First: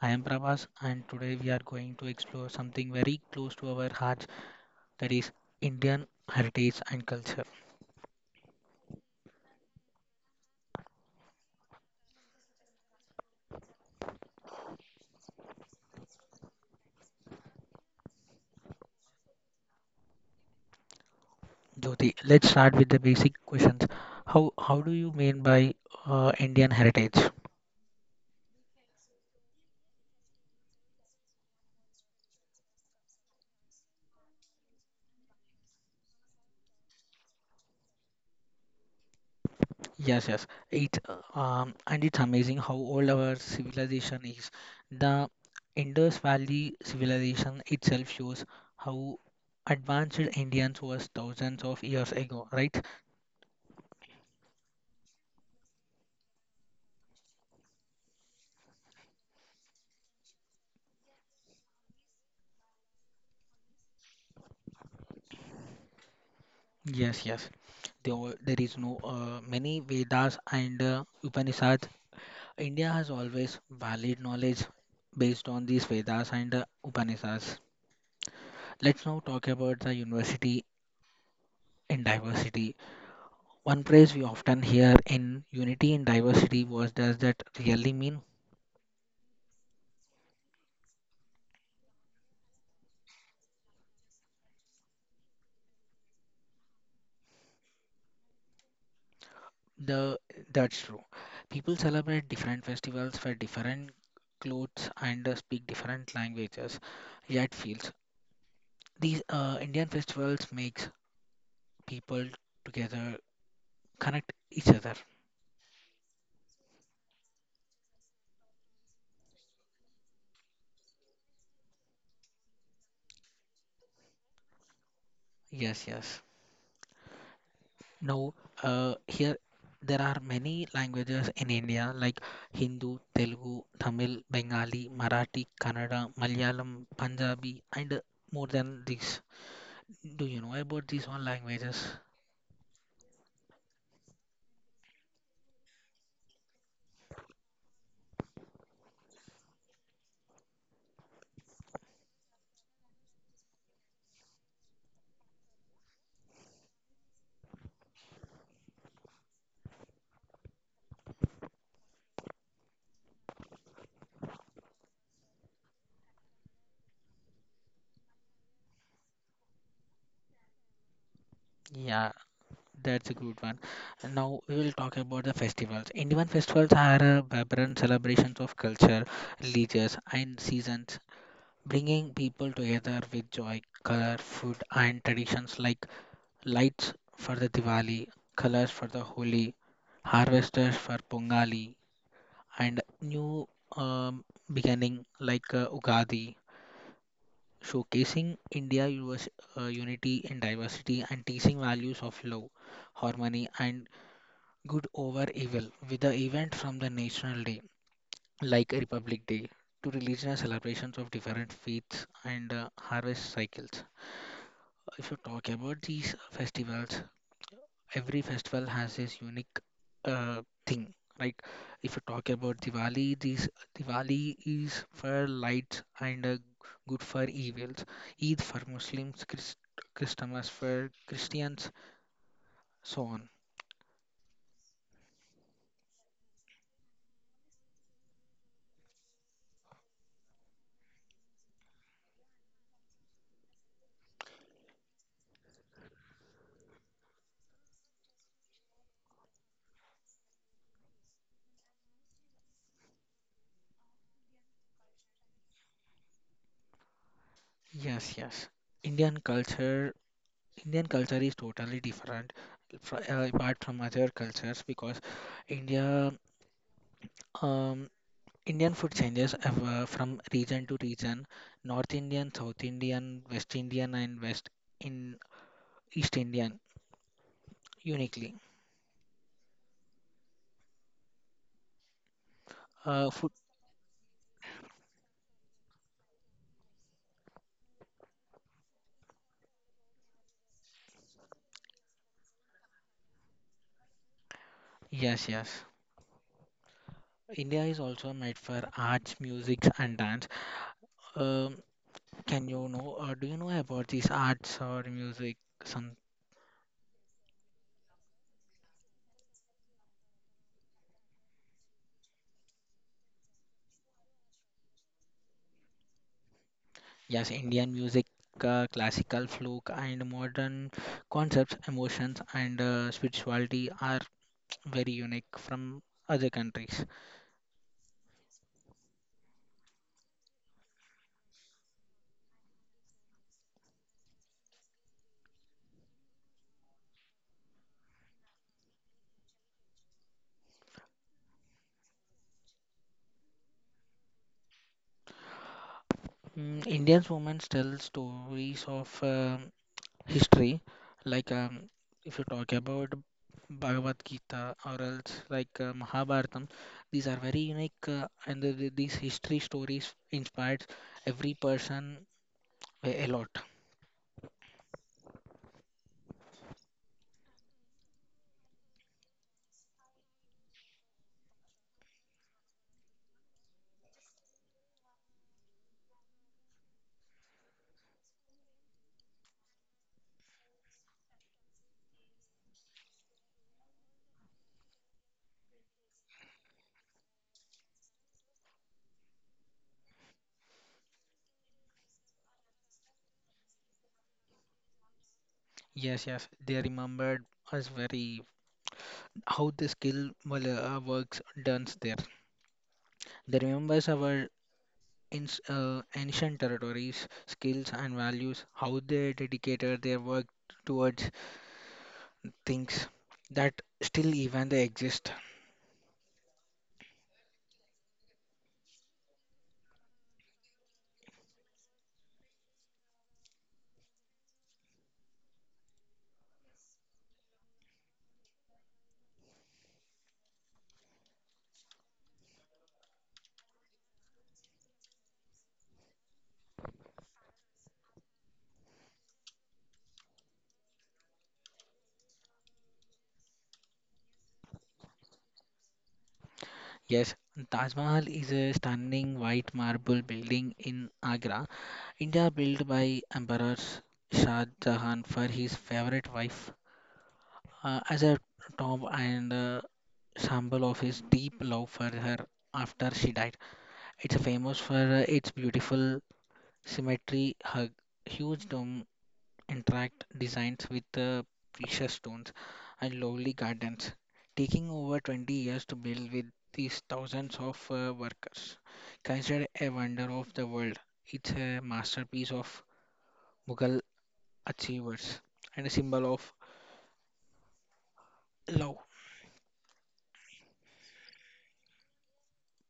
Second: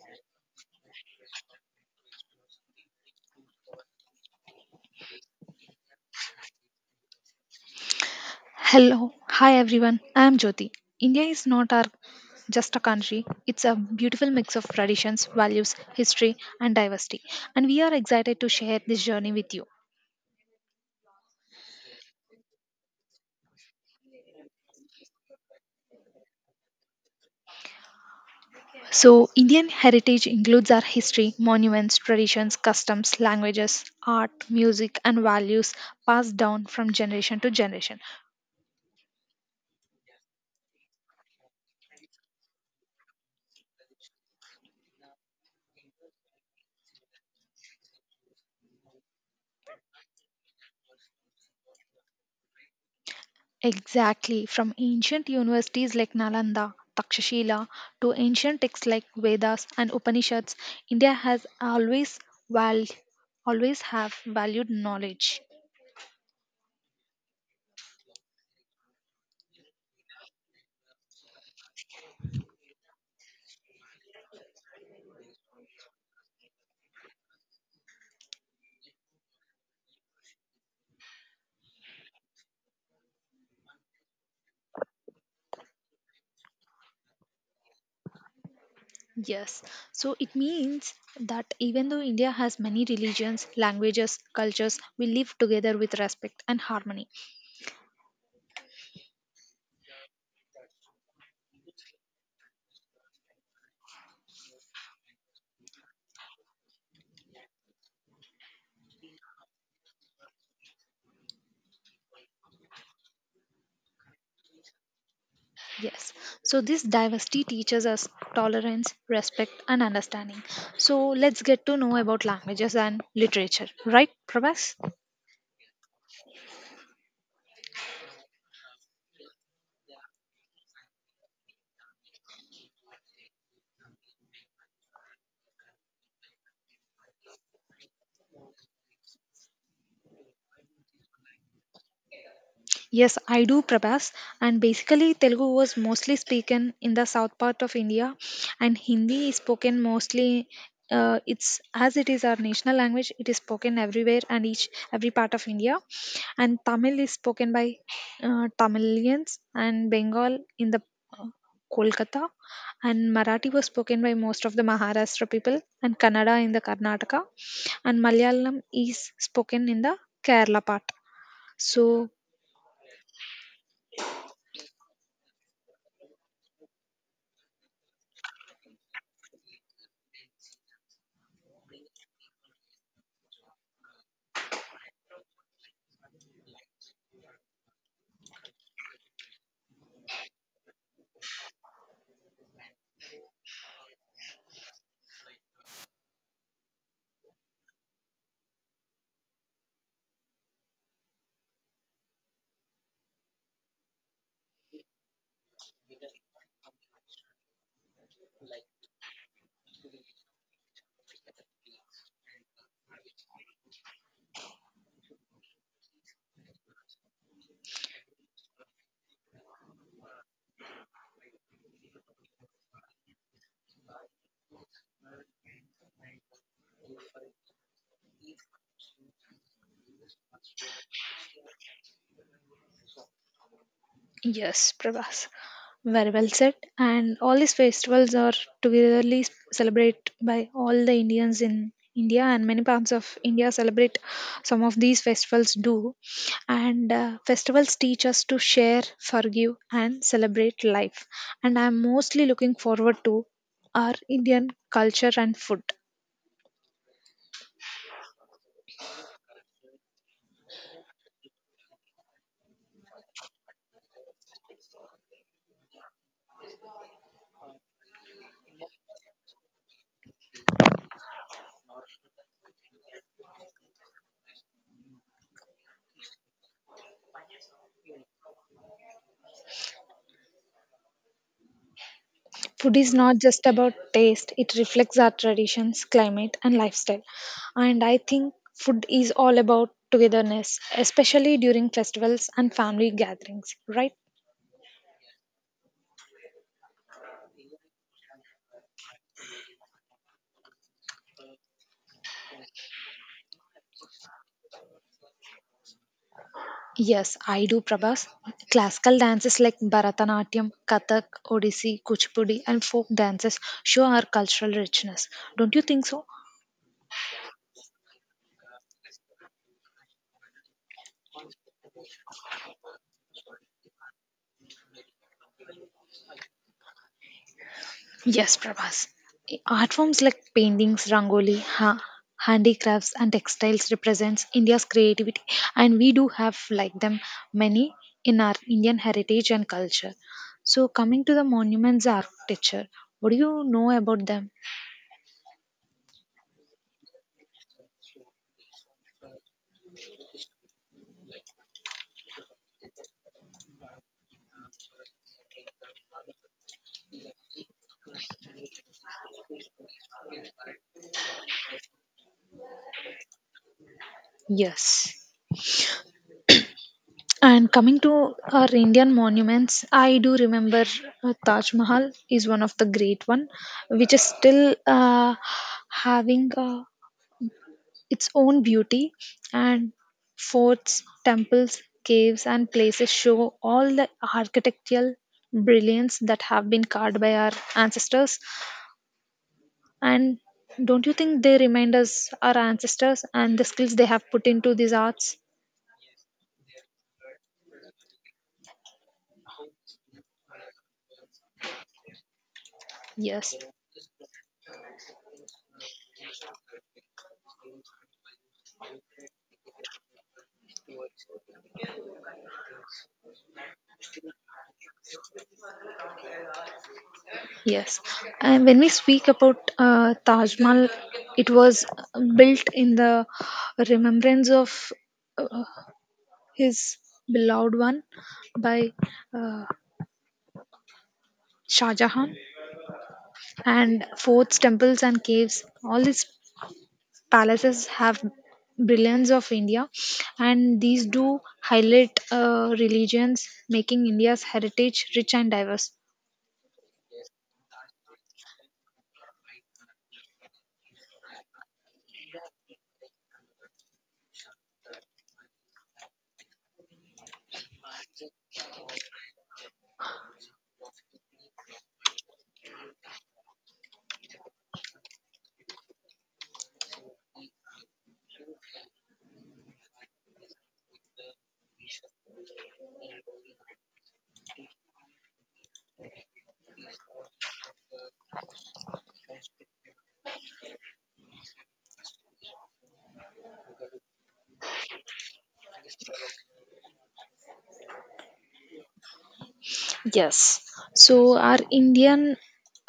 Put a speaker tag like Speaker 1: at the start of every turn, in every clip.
Speaker 1: I am Prabhas and today we are going to explore something very close to our hearts, that is Indian heritage and culture.
Speaker 2: Hello, hi everyone. I am Jyoti. India is not our just a country. It's a beautiful mix of traditions, values, history, and diversity. And we are excited to share this journey with you.
Speaker 1: Jyoti, let's start with the basic questions. How do you mean by Indian heritage?
Speaker 2: So, Indian heritage includes our history, monuments, traditions, customs, languages, art, music, and values passed down from generation to generation.
Speaker 1: Yes, yes. It's amazing how old our civilization is. The Indus Valley civilization itself shows how advanced Indians was thousands of years ago, right?
Speaker 2: Exactly, from ancient universities like Nalanda, Takshashila, to ancient texts like Vedas and Upanishads, India has always val- always have valued knowledge.
Speaker 1: Yes, yes. There is no many Vedas and Upanishads. India has always valid knowledge based on these Vedas and Upanishads. Let's now talk about the university in diversity. One phrase we often hear in unity in diversity was does that really mean?
Speaker 2: Yes, so it means that even though India has many religions, languages, cultures, we live together with respect and harmony.
Speaker 1: The that's true. People celebrate different festivals wear different clothes and speak different languages, yet feels these Indian festivals makes people together connect each other.
Speaker 2: Yes, so this diversity teaches us tolerance, respect, and understanding. So let's get to know about languages and literature, right, Prabhas?
Speaker 1: Yes, yes. Now, here there are many languages in India like Hindu, Telugu, Tamil, Bengali, Marathi, Kannada, Malayalam, Punjabi, and more than this. Do you know about these all languages?
Speaker 2: Yes, I do, Prabhas. And basically, Telugu was mostly spoken in the south part of India, and Hindi is spoken mostly. It's as it is our national language. It is spoken everywhere and each every part of India. And Tamil is spoken by Tamilians and Bengal in the uh, Kolkata, and Marathi was spoken by most of the Maharashtra people, and Kannada in the Karnataka, and Malayalam is spoken in the Kerala part.
Speaker 1: Yeah,
Speaker 2: So
Speaker 1: that's a good one. And now we will talk about the festivals. Indian festivals are vibrant celebrations of culture, religions, and seasons, bringing people together with joy, color, food, and traditions like lights for the Diwali, colors for the Holi, harvesters for Pongali, and new um, beginning like Ugadi, showcasing India US, unity in diversity and teaching values of love, harmony, and good over evil with the event from the National Day like Republic Day to religious celebrations of different faiths and harvest cycles. If you talk about these festivals, every festival has its unique thing. Like if you talk about Diwali, this Diwali is for lights and good for evils. Eid for Muslims, Christmas for Christians, so on.
Speaker 2: yes, Prabhas. Very well said. And all these festivals are togetherly celebrated by all the Indians in India, and many parts of India celebrate some of these festivals do. And festivals teach us to share, forgive, and celebrate life. And I'm mostly looking forward to our Indian culture and food.
Speaker 1: Yes, yes. Indian culture, Indian culture is totally different apart from other cultures because India um, Indian food changes from region to region, North Indian, South Indian, West Indian, and West in East Indian uniquely.
Speaker 2: Food is
Speaker 1: Uh,
Speaker 2: not
Speaker 1: food,
Speaker 2: just about taste, it reflects our traditions, climate, and lifestyle. And I think food is all about togetherness, especially during festivals and family gatherings, right?
Speaker 1: yes, yes. India is also made for arts, music, and dance. Um, do you know about these arts or music? Some,
Speaker 2: Yes, I do, Prabhas. Classical dances like Bharatanatyam, Kathak, Odissi, Kuchipudi, and folk dances show our cultural richness. Don't you think so?
Speaker 1: yes, Indian music, classical, folk, and modern concepts, emotions, and spirituality are very unique from other countries.
Speaker 2: Yes, Prabhas. Art forms like paintings, rangoli, handicrafts, and textiles represents India's creativity, and we do have like them many in our Indian heritage and culture. So, coming to the monuments architecture, what do you know about them?
Speaker 1: Indian women tell stories of history, like if you talk about Bhagavad Gita or else like Mahabharatam, these are very unique and these history stories inspired every person a lot.
Speaker 2: Yes. And coming to our Indian monuments, I do remember Taj Mahal is one of the great one, which is still having a its own beauty and forts, temples, caves and places show all the architectural brilliance that have been carved by our ancestors, and don't you think they remind us our ancestors and the skills they have put into these arts?
Speaker 1: Yes, yes, they remembered us very how the skill well, works done there.
Speaker 2: Yes.
Speaker 1: They remembers our ins ancient territories, skills and values, how they dedicated their work towards things that still even they exist.
Speaker 2: Yes, and when we speak about Taj Mahal, it was built in the remembrance of uh, his beloved one by uh, Shah Jahan, and forts, temples, and caves. All these palaces have brilliance of India, and these do highlight religions, making India's heritage rich and diverse.
Speaker 1: Yes, Taj Mahal is a stunning white marble building in Agra, India, built by Emperor Shah Jahan for his favorite wife as a tomb and symbol of his deep love for her after she died. It's famous for its beautiful symmetry, huge dome interact designs with the precious stones and lovely gardens, taking over 20 years to build with these thousands of workers. Considered a wonder of the world, it's a masterpiece of Mughal achievers and a symbol of love.
Speaker 2: Yes. So, our Indian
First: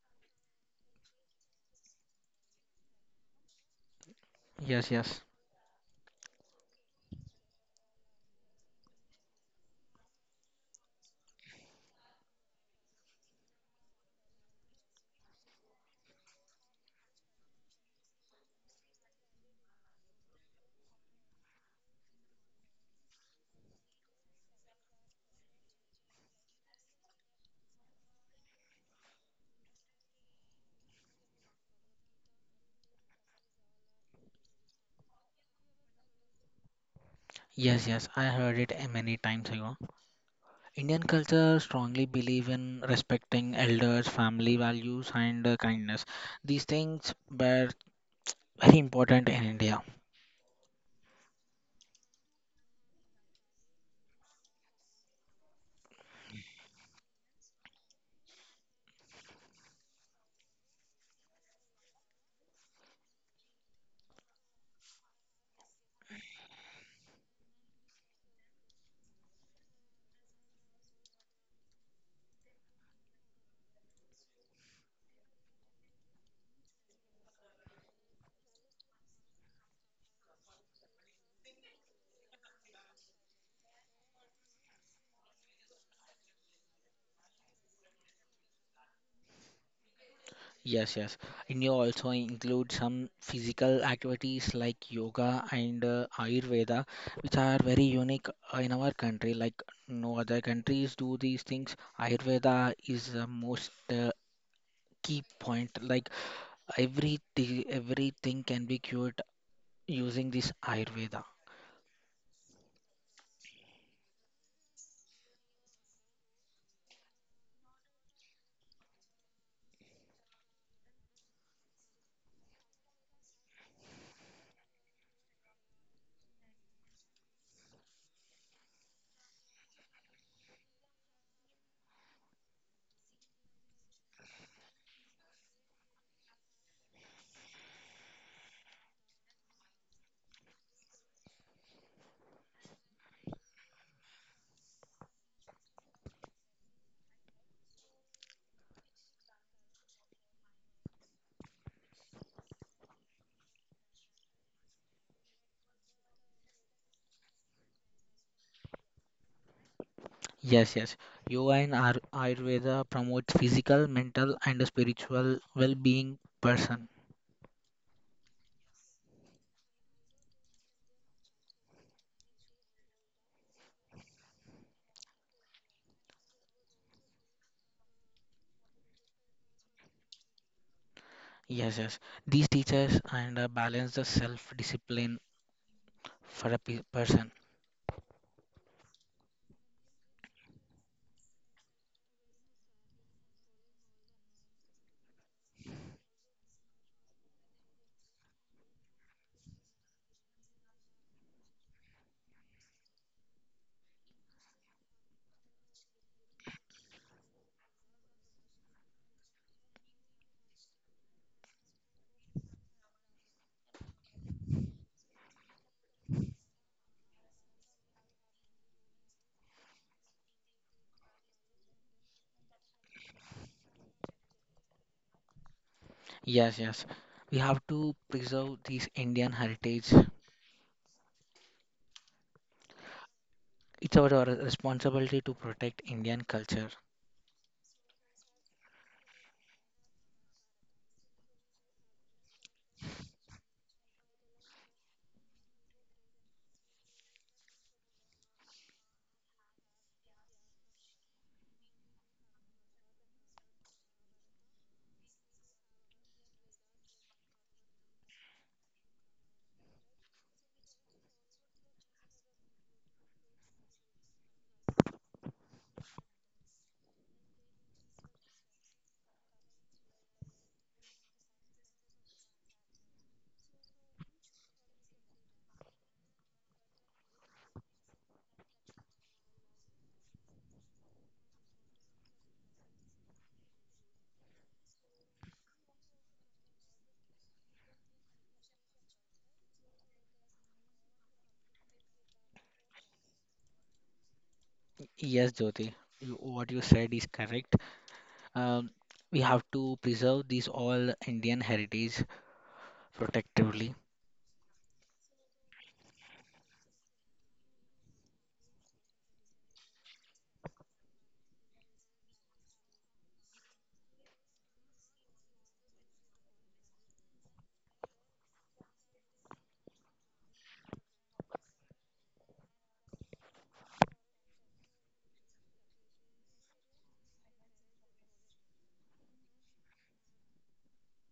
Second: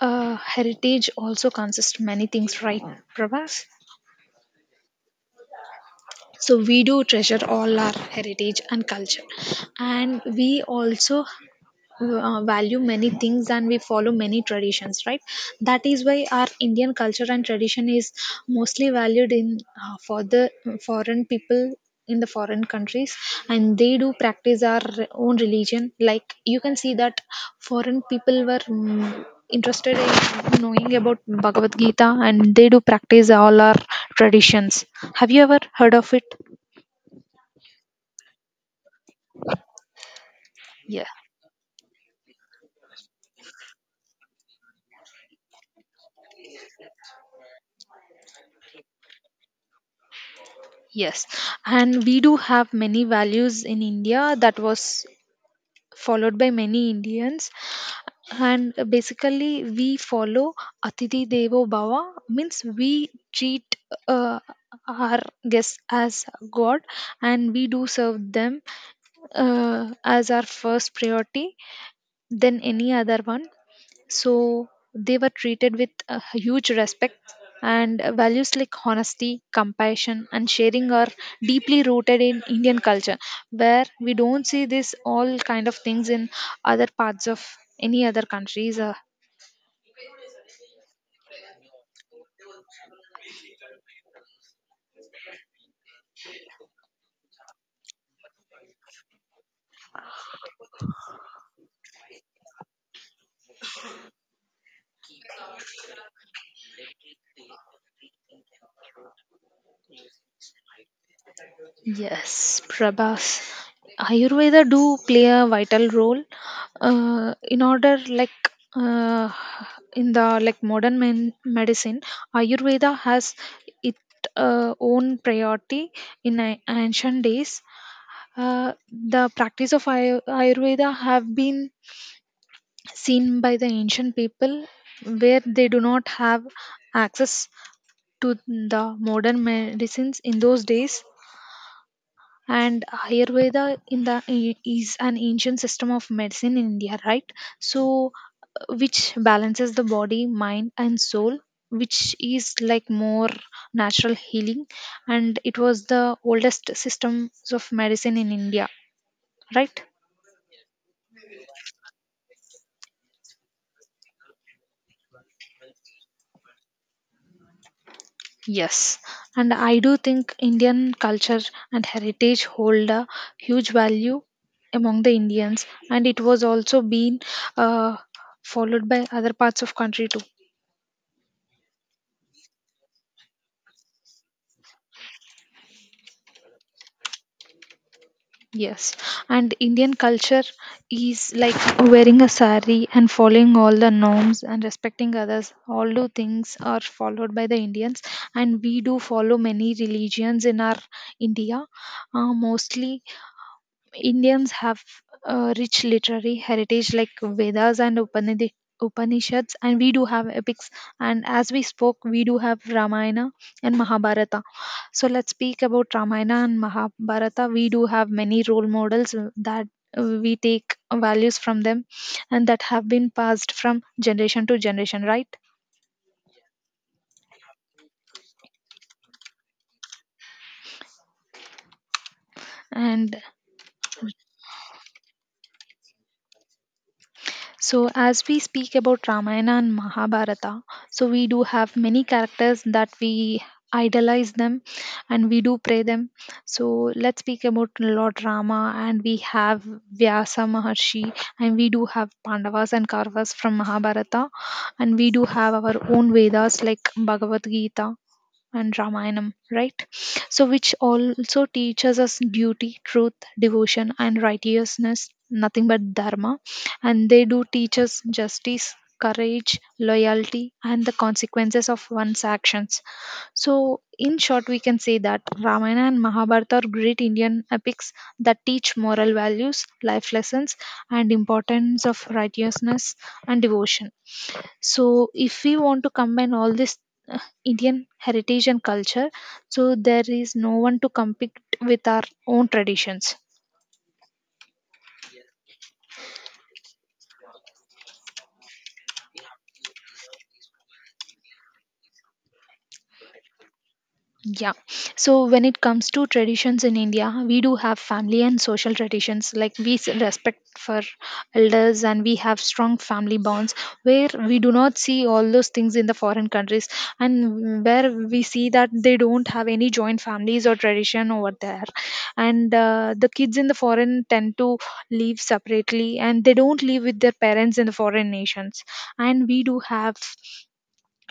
Speaker 2: heritage also consists many things, right, Prabhas?
Speaker 1: Yes, yes.
Speaker 2: So, we do treasure all our heritage and culture, and we also value many things and we follow many traditions, right? That is why our Indian culture and tradition is mostly valued in for the foreign people in the foreign countries, and they do practice our own religion. Like you can see that foreign people were interested in knowing about Bhagavad Gita, and they do practice all our traditions. Have you ever heard of it?
Speaker 1: Yes, yes, I heard it many times ago. Indian
Speaker 2: Yeah.
Speaker 1: culture strongly believe in respecting elders, family values, and kindness. These things were very important in India.
Speaker 2: Yes, and we do have many values in India that was followed by many Indians. And basically, we follow Atiti Devo Bhava, means we treat uh, our guests as God, and we do serve them as our first priority than any other one. So, they were treated with a huge respect, and values like honesty, compassion, and sharing are deeply rooted in Indian culture, where we don't see this all kind of things in other parts of any other countries.
Speaker 1: Yes, yes. And you also include some physical activities like yoga and Ayurveda, which are very unique in our country. Like no other countries do these things. Ayurveda is the most key point. Like everything can be cured using this Ayurveda.
Speaker 2: Yes, Prabhas. Ayurveda do play a vital role in order like uh, in the like modern medicine. Ayurveda has its own priority in ancient days. The practice of Ayurveda have been seen by the ancient people where they do not have access to the modern medicines in those days. And Ayurveda in the is an ancient system of medicine in India, right? So, which balances the body, mind and soul, which is like more natural healing, and it was the oldest systems of medicine in India, right?
Speaker 1: Yes, yes. Yoga and Ayurveda promote physical, mental, and spiritual well-being person.
Speaker 2: Yes, and I do think Indian culture and heritage hold a huge value among the Indians, and it was also been uh, followed by other parts of country too.
Speaker 1: Yes, yes. These teachers and balance the self-discipline for a pe person.
Speaker 2: Yes, and Indian culture is like wearing a sari and following all the norms and respecting others. All do things are followed by the Indians, and we do follow many religions in our India. Mostly Indians have a rich literary heritage like Vedas and Upanishads, and we do have epics. And as we spoke, we do have Ramayana and Mahabharata. So let's speak about Ramayana and Mahabharata. We do have many role models that we take values from them and that have been passed from generation to generation, right?
Speaker 1: Yes, yes. We have to preserve this Indian heritage.
Speaker 2: And
Speaker 1: It's our responsibility to protect Indian culture.
Speaker 2: so, as we speak about Ramayana and Mahabharata, so we do have many characters that we idolize them and we do pray them. So, let's speak about Lord Rama, and we have Vyasa Maharshi, and we do have Pandavas and Kauravas from Mahabharata, and we do have our own Vedas like Bhagavad Gita and Ramayana, right? So, which also teaches us duty, truth, devotion, and righteousness, nothing but Dharma. And they do teach us justice, courage, loyalty, and the consequences of one's actions. So, in short, we can say that Ramayana and Mahabharata are great Indian epics that teach moral values, life lessons, and importance of righteousness and devotion. So if we want to combine all this uh, Indian heritage and culture, so there is no one to compete with our own traditions.
Speaker 1: Yes, Jyoti, you, what you said is correct. Um, we have to preserve these all Indian heritage protectively.
Speaker 2: Yeah. So when it comes to traditions in India, we do have family and social traditions. Like we respect for elders and we have strong family bonds, where we do not see all those things in the foreign countries, and where we see that they don't have any joint families or tradition over there. And the kids in the foreign tend to live separately and they don't live with their parents in the foreign nations. And we do have,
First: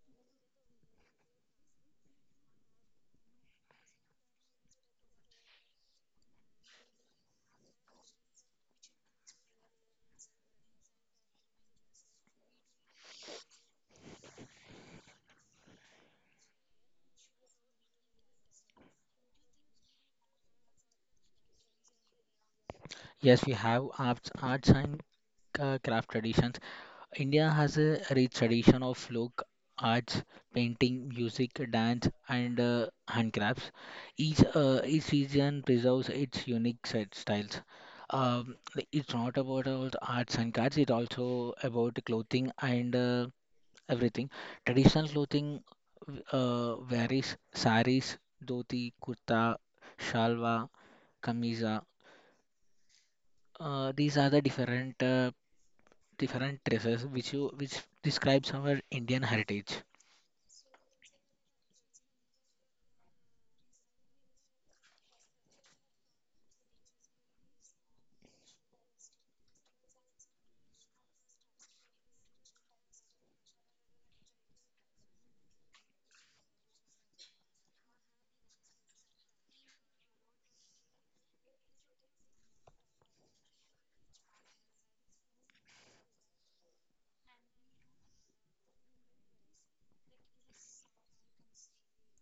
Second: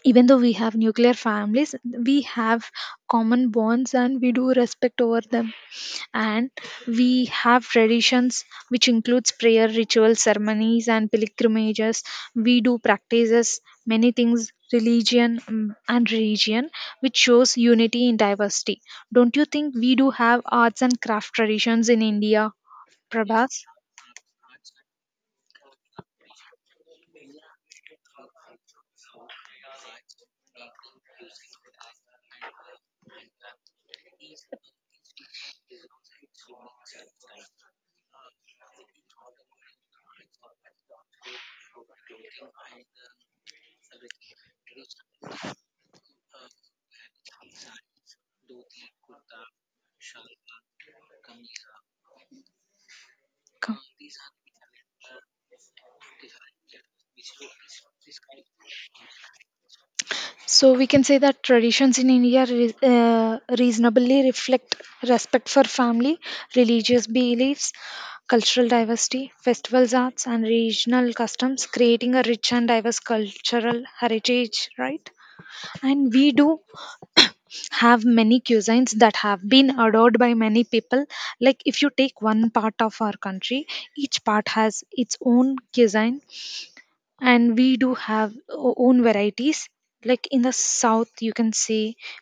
Speaker 2: even though we have nuclear families, we have common bonds and we do respect over them. And we have traditions which includes prayer rituals, ceremonies and pilgrimages. We do practices many things religion and religion, which shows unity in diversity. Don't you think we do have arts and craft traditions in India,
Speaker 1: Yes, we
Speaker 2: Prabhas?
Speaker 1: have arts and craft traditions. India has a rich tradition of folk arts, painting, music, dance, and handcrafts. Each region preserves its unique set styles. Like, it's not about all the arts and crafts; it's also about clothing and everything. Traditional clothing varies: saris, dhoti, kurta, shalwa, kamisa. These are the different different dresses which you which describes our Indian heritage.
Speaker 2: So we can say that traditions in India reasonably reflect respect for family, religious beliefs, cultural diversity, festivals, arts, and regional customs, creating a rich and diverse cultural heritage, right? And we do have many cuisines that have been adored by many people. Like if you take one part of our country, each part has its own cuisine, and we do have own varieties. Like in the south you can say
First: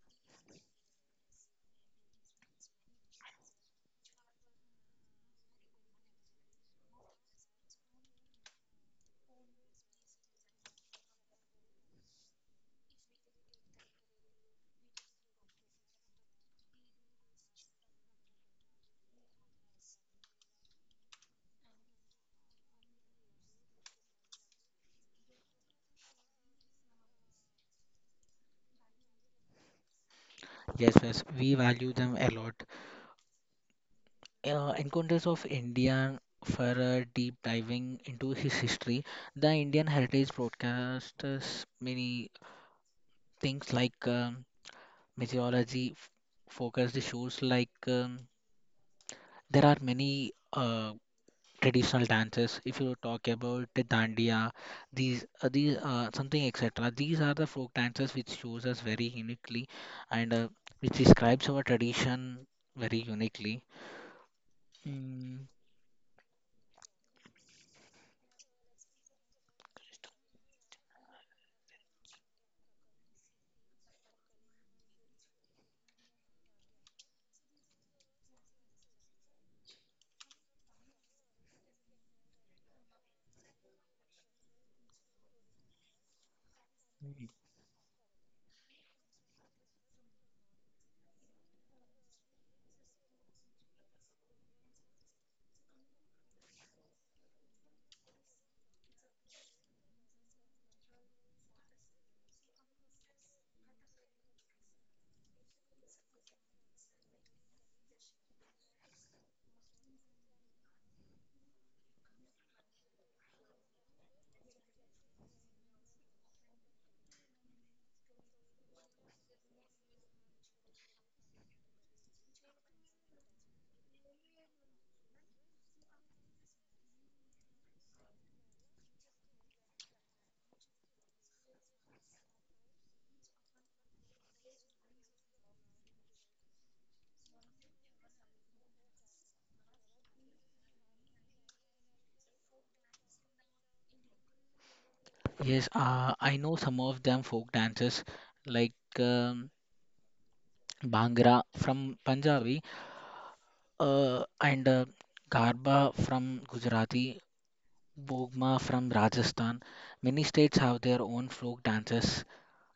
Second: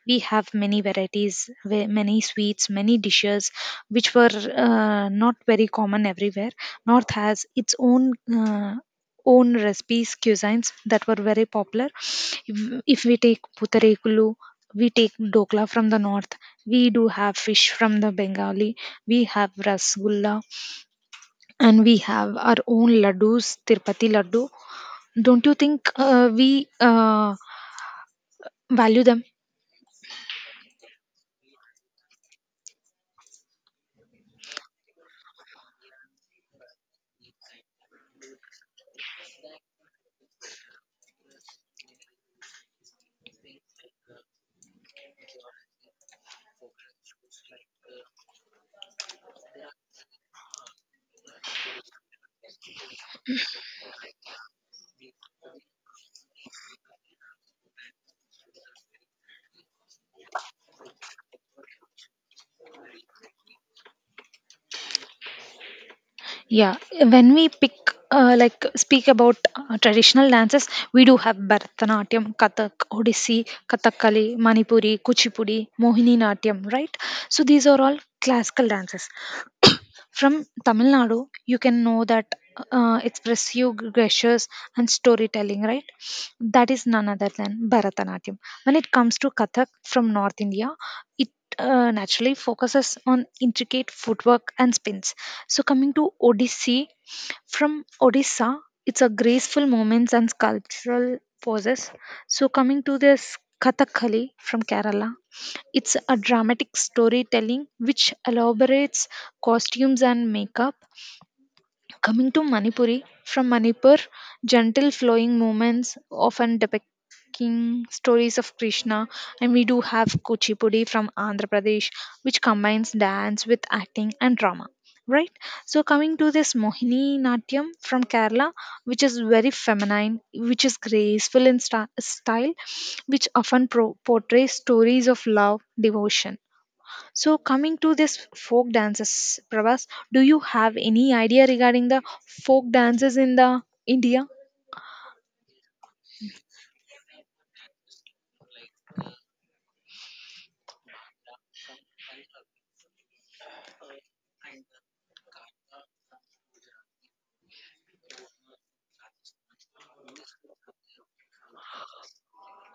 Speaker 2: we have many varieties, many sweets, many dishes which were not very common everywhere. North has its own own recipes, cuisines that were very popular. if if we take putarekulu, we take dokla from the north, we do have fish from the Bengali, we have rasgulla, and we have our own laddus, Tirupati laddu. Don't you think we value them?
Speaker 1: Yes, yes, we value them a lot. Encounters of India for a deep diving into his history. The Indian Heritage broadcasts many things like meteorology focused shows like there are many traditional dances if you talk about the dandiya these something etc these are the folk dances which shows us very uniquely and which describes our tradition very uniquely mm,
Speaker 2: Yeah. When we pick like speak about traditional dances, we do have Bharatanatyam, Kathak, Odissi, Kathakali, Manipuri, Kuchipudi, Mohini Natyam, right? So these are all classical dances. From Tamil Nadu, you can know that expressive gestures and storytelling, right? That is none other than Bharatanatyam. When it comes to Kathak from North India, it naturally focuses on intricate footwork and spins. So, coming to Odissi, from Odisha, it's a graceful movements and sculptural poses. So coming to this Kathakali from Kerala, it's a dramatic storytelling which elaborates costumes and makeup. Coming to Manipuri, from Manipur, gentle flowing movements often depicting stories of Krishna, and we do have Kuchipudi from Andhra Pradesh, which combines dance with acting and drama. Right? So, coming to this Mohini Natyam from Kerala, which is very feminine, which is graceful in style, which often portrays stories of love, devotion. So, coming to this folk dances, Prabhas, do you have any idea regarding the folk dances in the India?
Speaker 1: yes I know some of them folk dances like bhangra from Punjabi uh, and garba from Gujarati bogma from Rajasthan. Many states have their own folk dances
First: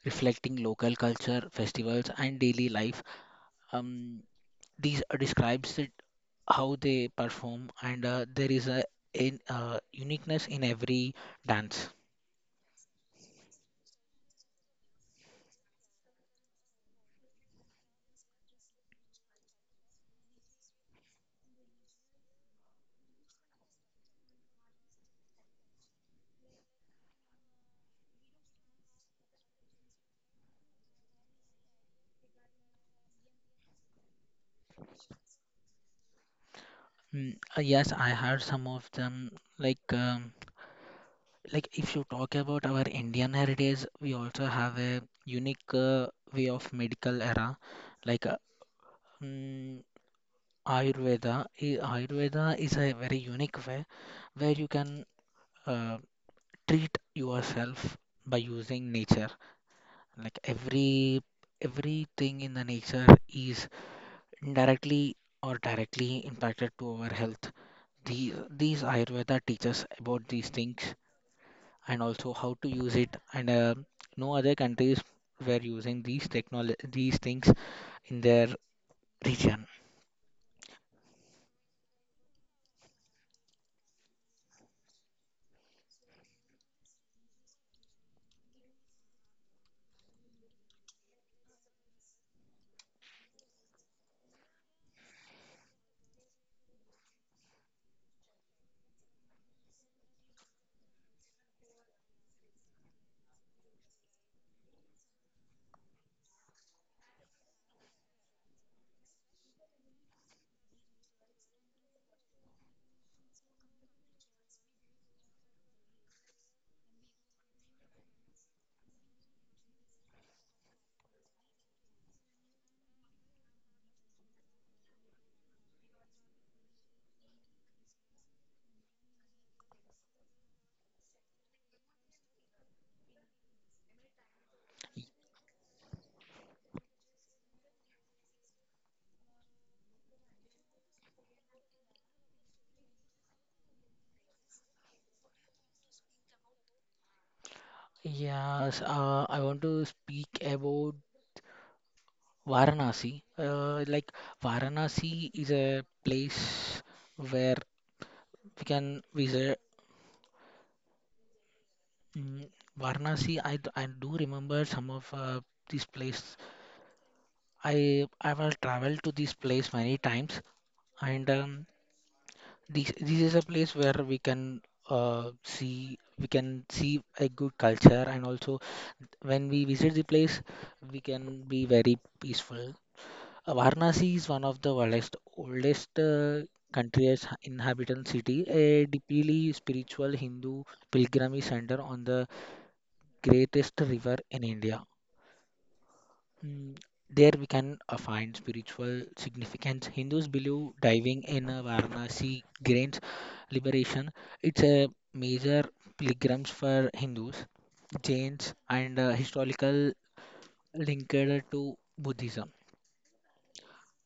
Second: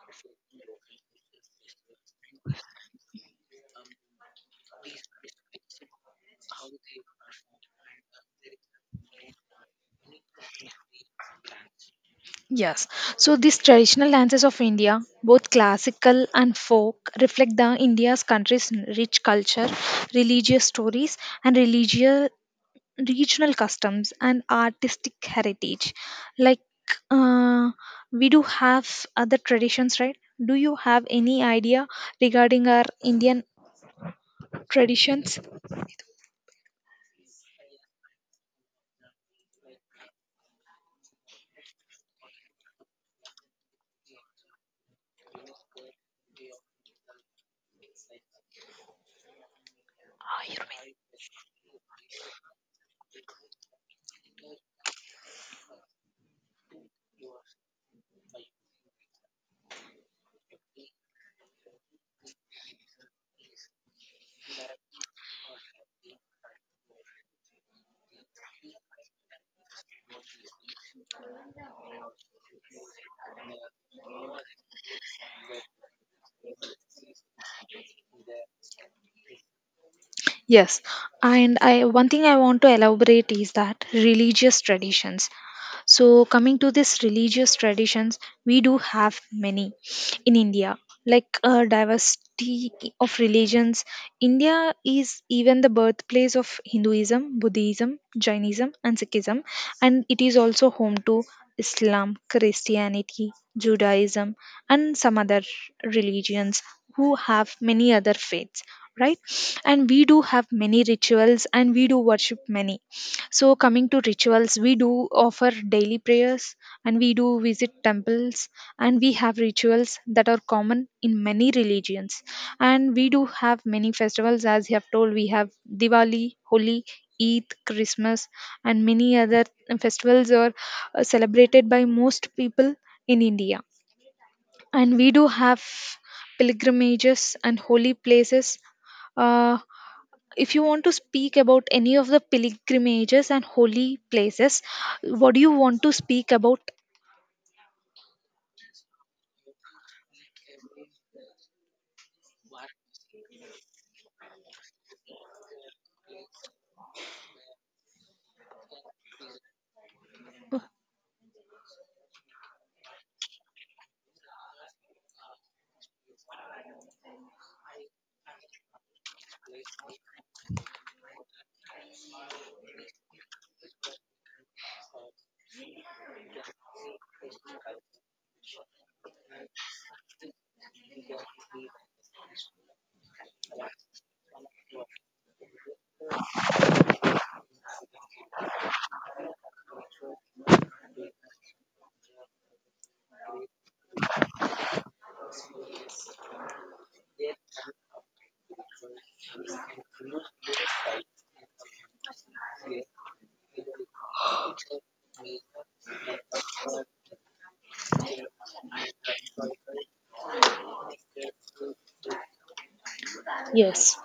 Speaker 1: reflecting local culture, festivals, and daily life. Um, these describes it how they perform, and there is a uniqueness in every dance.
Speaker 2: Yes. So, these traditional dances of India, both classical and folk, reflect the India's country's rich culture, religious stories, and religious regional customs and artistic heritage. Like uh, we do have other traditions, right? Do you have any idea regarding our Indian traditions?
Speaker 1: Yes, I heard some of them. Like, um, like if you talk about our Indian heritage, we also have a unique way of medical era, like. Mm, Ayurveda, Ayurveda is a very unique way where you can uh, treat yourself by using nature like everything in the nature is indirectly or directly impacted to our health. These these ayurveda teaches about these things and also how to use it and no other countries were using these things in their region.
Speaker 2: Yes, and I one thing I want to elaborate is that religious traditions. So coming to this religious traditions, we do have many in India, like a diversity of religions. India is even the birthplace of Hinduism, Buddhism, Jainism, and Sikhism, and it is also home to Islam, Christianity, Judaism, and some other religions who have many other faiths, right? And we do have many rituals and we do worship many. So coming to rituals, we do offer daily prayers and we do visit temples, and we have rituals that are common in many religions. And we do have many festivals. As you have told, we have Diwali, Holi, Eid, Christmas, and many other festivals are celebrated by most people in India. And we do have pilgrimages and holy places. uh, if you want to speak about any of the pilgrimages and holy places, what do you want to speak about?
Speaker 1: Yes, I want to speak about Varanasi, like Varanasi is a place where we can visit. mm, Varanasi. I do remember some of these places. I have traveled to this place many times, and this is a place where we can see we can see a good culture, and also when we visit the place, we can be very peaceful. Varanasi is one of the oldest country's inhabitant city, a deeply spiritual Hindu pilgrimage center on the greatest river in India. Mm, There we can find spiritual significance. Hindus believe diving in Varanasi gains liberation. It's a major pilgrims for Hindus, Jains, and historical linked to Buddhism.
Speaker 2: Yes.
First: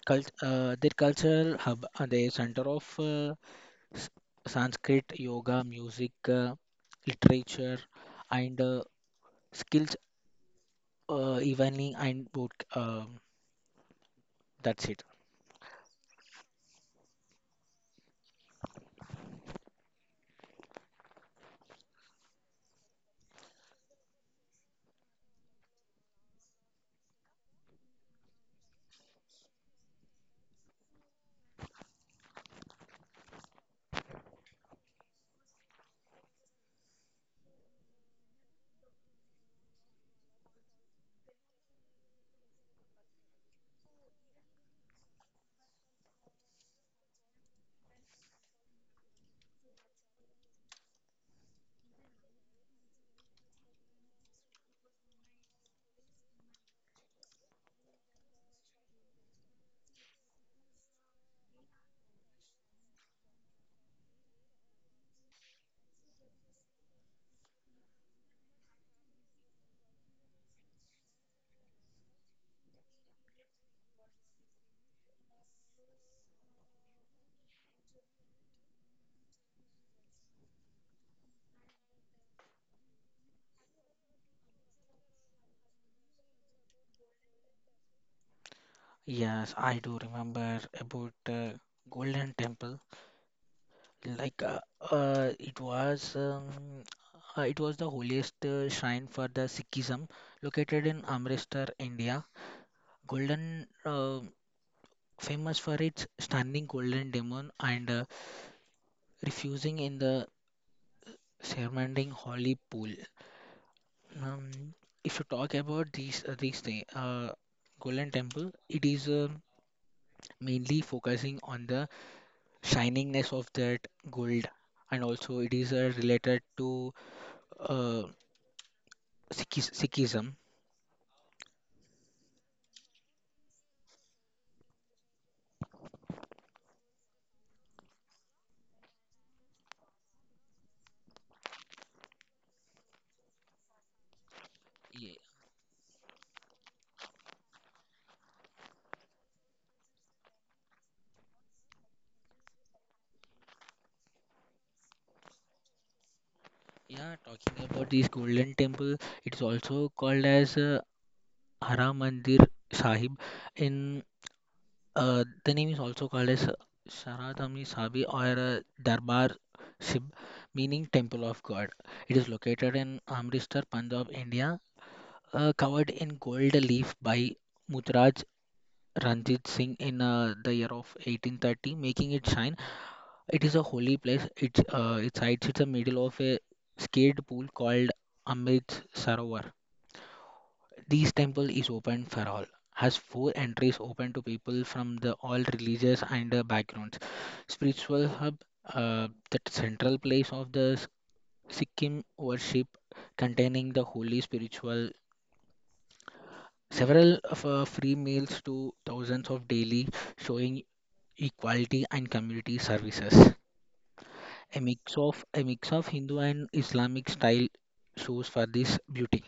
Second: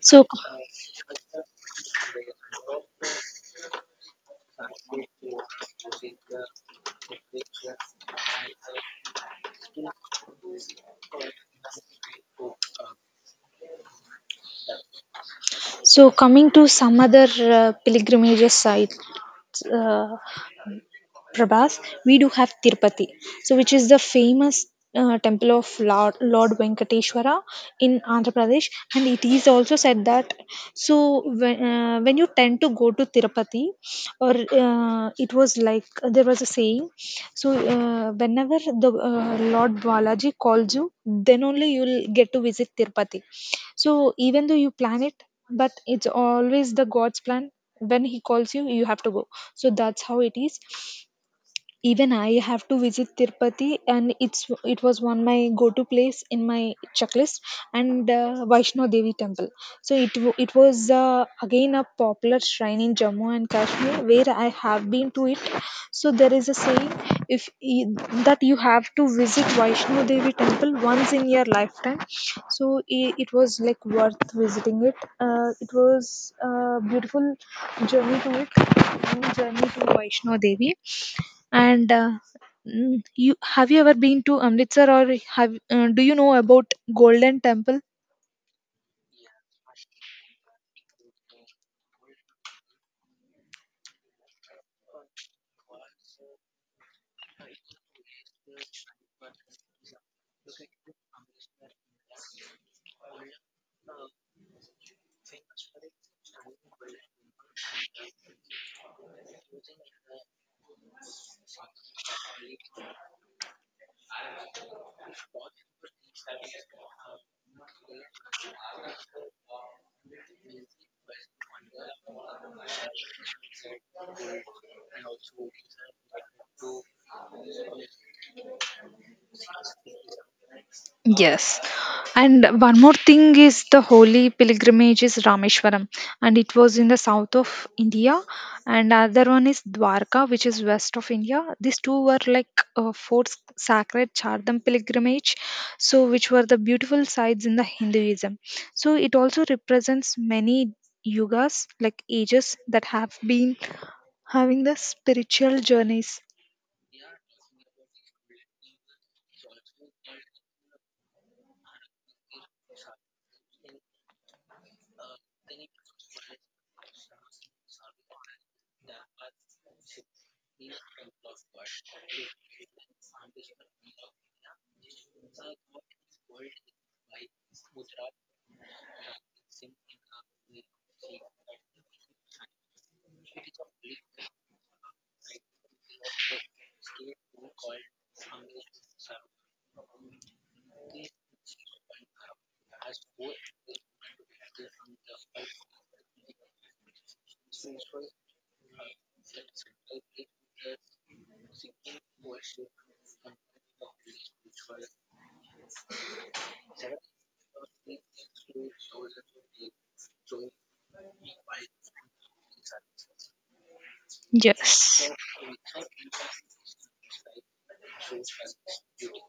Speaker 2: So,
Speaker 1: Their cultural hub, the center of S- Sanskrit, yoga, music, literature, and skills, evening and book. That's it.
Speaker 2: So coming to some other pilgrimage sites, uh, Prabhas, we do have Tirupati, so which is the famous temple of Lord Venkateshwara in Andhra Pradesh, and it is also said that. So when you tend to go to Tirupati, or it was like there was a saying. So whenever the Lord Balaji calls you, then only you'll get to visit Tirupati. So even though you plan it, but it's always the God's plan. When He calls you, you have to go. So that's how it is. Even I have to visit Tirupati, and it's it was one my go to place in my checklist. And Vaishno Devi temple, so it was again a popular shrine in Jammu and Kashmir where I have been to it. So there is a saying, if y- that you have to visit Vaishno Devi temple once in your lifetime. So it was like worth visiting it. Uh, it was a beautiful journey to it, long journey to Vaishno Devi. And you have you ever been to Amritsar, or have do you know about Golden Temple?
Speaker 1: Yes, I do remember about Golden Temple. Like uh, it was um, it was the holiest shrine for the Sikhism, located in Amritsar, India. Golden Famous for its standing golden demon and refusing in the surrounding holy pool. Um, if you talk about these thing, Golden Temple, it is mainly focusing on the shiningness of that gold and also it is related to uh, Sikhism.
Speaker 2: Yes. And one more thing is the holy pilgrimage is Rameshwaram, and it was in the south of India, and other one is Dwarka, which is west of India. These two were like four sacred Chardham
Speaker 1: Ye-
Speaker 2: pilgrimage, so which were the beautiful sites in the Hinduism. So it also represents many yugas, like ages that have been having the spiritual journeys.
Speaker 1: Yeah, talking about this Golden Temple, it is also called as Hara Mandir Sahib. In The name is also called as Sharadhami Sabi or Darbar Sib, meaning temple of God. It is located in Amritsar, Punjab, India, covered in gold leaf by Mutraj Ranjit Singh in the year of 1830, making it shine. It is a holy place. It hides in the middle of a skate pool called Amrit Sarovar. This temple is open for all. Has four entries open to people from the all religious and backgrounds. Spiritual hub, the central place of the Sikkim worship, containing the holy spiritual. Several of free meals to thousands of daily, showing equality and community services.
Speaker 2: Yes.
Speaker 1: A mix of Hindu and Islamic style shows for this beauty.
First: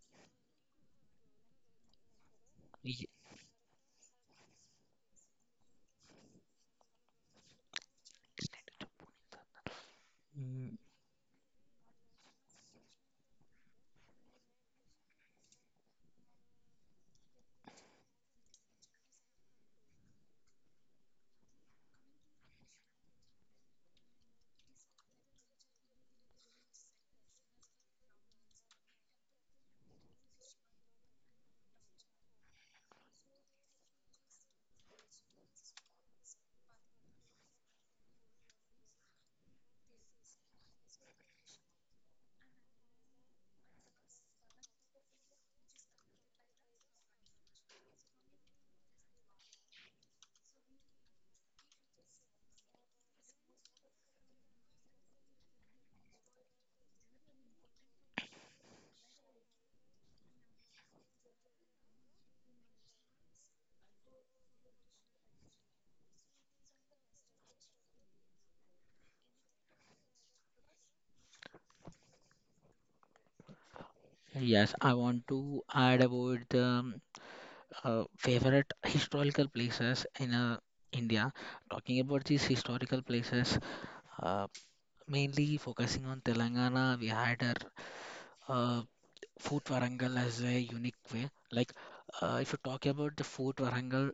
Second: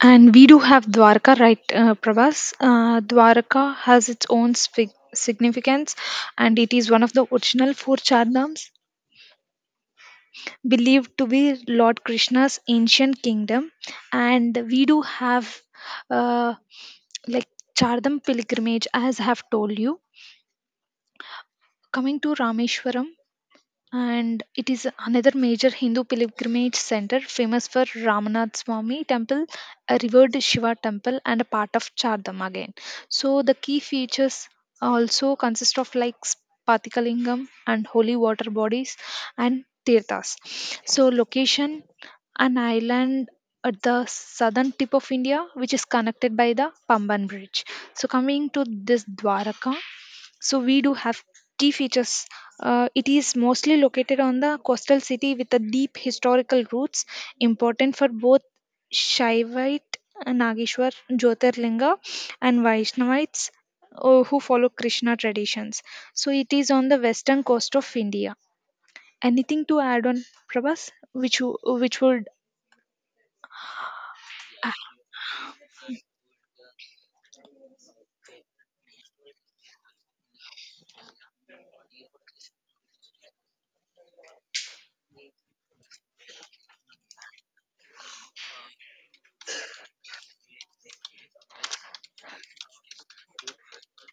Speaker 2: And we do have Dwarka, right, Prabhas?
Speaker 1: Ye-
Speaker 2: Dwarka has its own significance, and it is one of the original four Chardhams,
Speaker 1: mm,
Speaker 2: believed to be Lord Krishna's ancient kingdom. And we do have. Uh, like Chardham pilgrimage, as I have told you. Coming to Rameshwaram, and it is another major Hindu pilgrimage center famous for Ramanath Swami temple, a revered Shiva temple, and a part of Chardham again. So the key features also consist of like Spatikalingam and holy water bodies and tirthas. So location, an island at the southern tip of India, which is connected by the Pamban Bridge. So coming to this Dwaraka. So we do have tea features. It is mostly located on the coastal city with a deep historical roots, important for both Shaivite Nageshwar Jyotirlinga and Vaishnavites who follow Krishna traditions. So it is on the western coast of India. Anything to add on, Prabhas, which you, which would.
Speaker 1: Yes, I want to add about the favorite historical places in India. Talking about these historical places, uh, mainly focusing on Telangana, we had our Fort Warangal as a unique way. Like if you talk about the Fort Warangal,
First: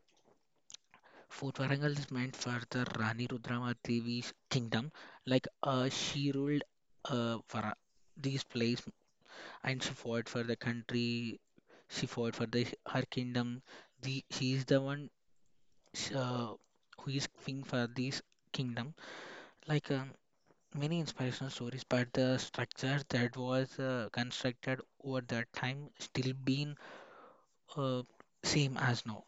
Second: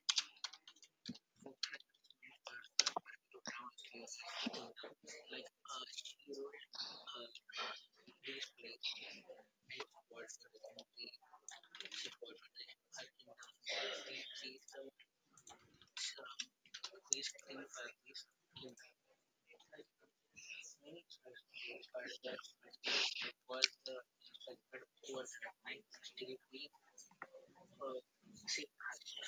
Speaker 1: Fort Warangal is meant for the Rani Rudramati Devi's kingdom. Like she ruled uh, Vara, these place and she fought for the country. She fought for the her kingdom. The She is the one sh- uh, who is king for this kingdom. Like many inspirational stories, but the structure that was constructed over that time still been uh, same as now.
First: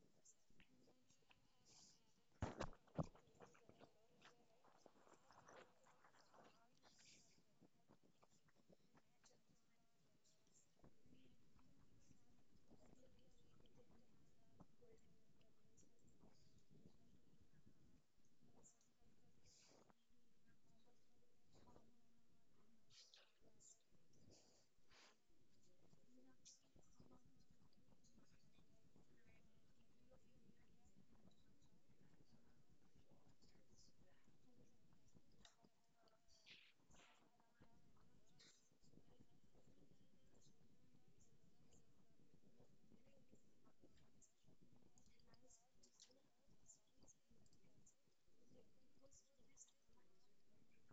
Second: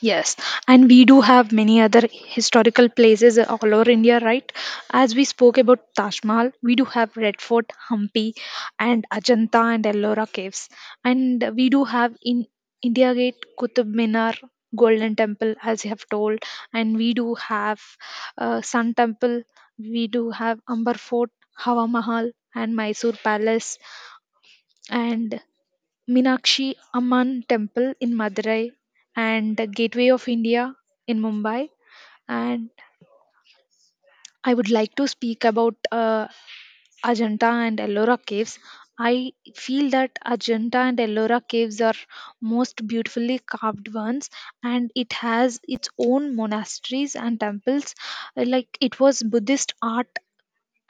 Speaker 2: Yes, and we do have many other historical places all over India, right? As we spoke about Taj Mahal, we do have Red Fort, Hampi, and Ajanta and Ellora caves, and we do have in India Gate, Qutub Minar, Golden Temple, as you have told, and we do have Sun Temple, we do have Amber Fort, Hawa Mahal, and Mysore Palace, and Meenakshi Amman Temple in Madurai and the Gateway of India in Mumbai. And I would like to speak about Ajanta and Ellora caves. I feel that Ajanta and Ellora caves are most beautifully carved ones, and it has its own monasteries and temples. Like it was Buddhist art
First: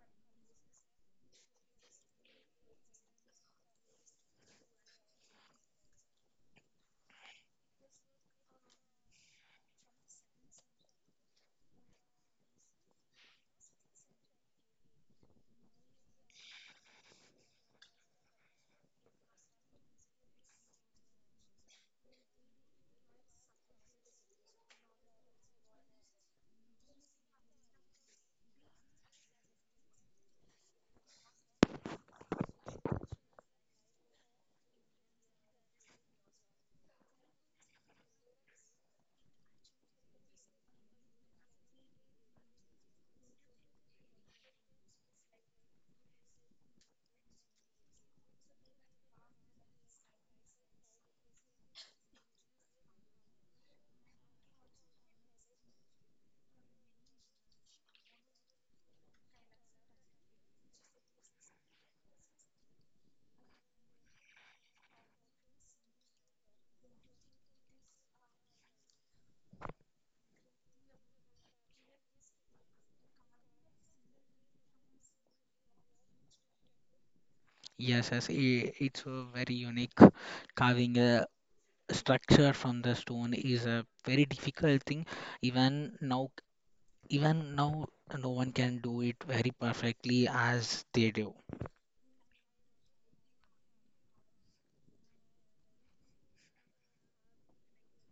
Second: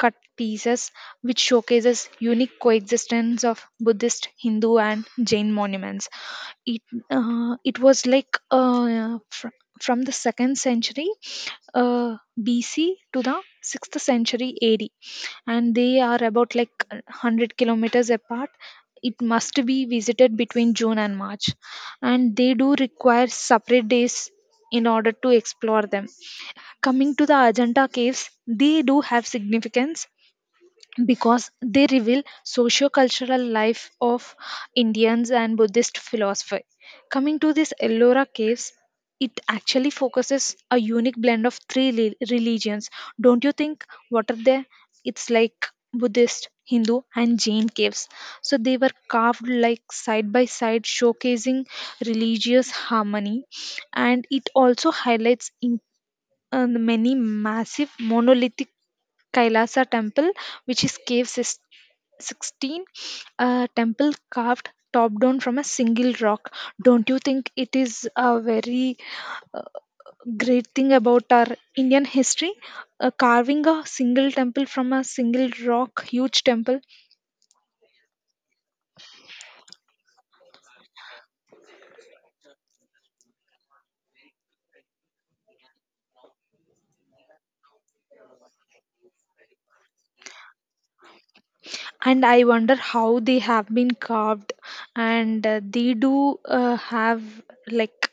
Speaker 2: cut pieces which showcases unique coexistence of Buddhist, Hindu, and Jain monuments. It it was like from the second century BC to the sixth century AD, and they are about like 100 kilometers apart. It must be visited between June and March, and they do require separate days in order to explore them. Coming to the Ajanta caves, they do have significance because they reveal socio-cultural life of Indians and Buddhist philosophy. Coming to this Ellora caves, it actually focuses a unique blend of three religions. Don't you think? What are they? It's like Buddhist, Hindu, and Jain caves. So they were carved like side by side, showcasing religious harmony, and it also highlights in, many massive monolithic Kailasa Temple, which is cave 16, a temple carved top down from a single rock. Don't you think it is a very great thing about our Indian history? Carving a single temple from a single rock, huge temple.
Speaker 1: Yes, as it's a very unique carving a structure from the stone is a very difficult thing even now even now no one can do it very perfectly as they do.
Speaker 2: And I wonder how they have been carved. And they do have like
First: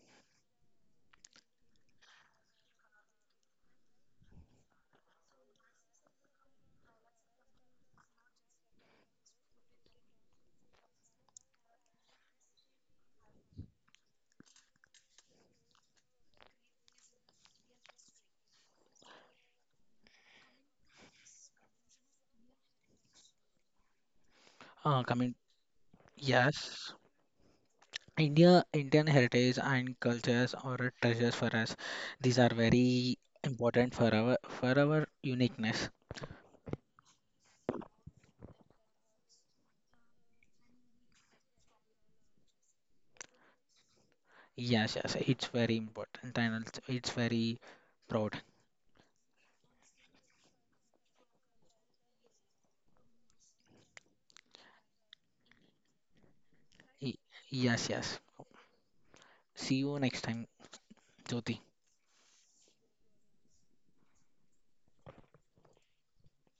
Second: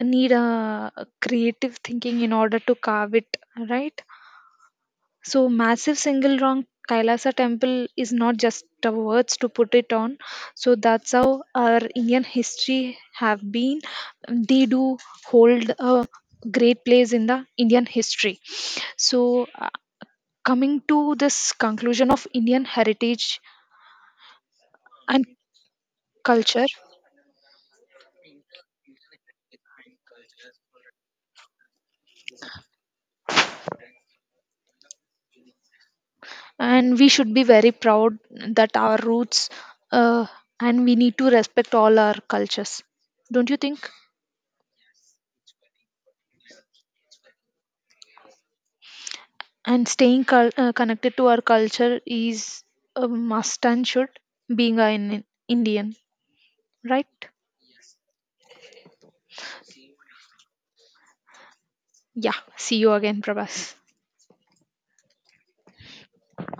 Speaker 2: need a creative thinking in order to carve it, right? So massive single rock Kailasa temple is not just the words to put it on. So that's how our Indian history have been. They do hold a great place in the Indian history. So coming to this conclusion of Indian heritage and
Speaker 1: Coming
Speaker 2: culture,
Speaker 1: Yes, India Indian heritage and cultures are treasures for us. These are very important for our uniqueness.
Speaker 2: and we should be very proud that our roots, uh, and we need to respect all our cultures. Don't you think?
Speaker 1: Yes, yes, it's very important and it's very proud.
Speaker 2: And staying connected to our culture is a must and should being an Indian, right?
Speaker 1: Y- yes, yes, see you next time, Jyoti.
Speaker 2: Yeah, see you again, Prabhas.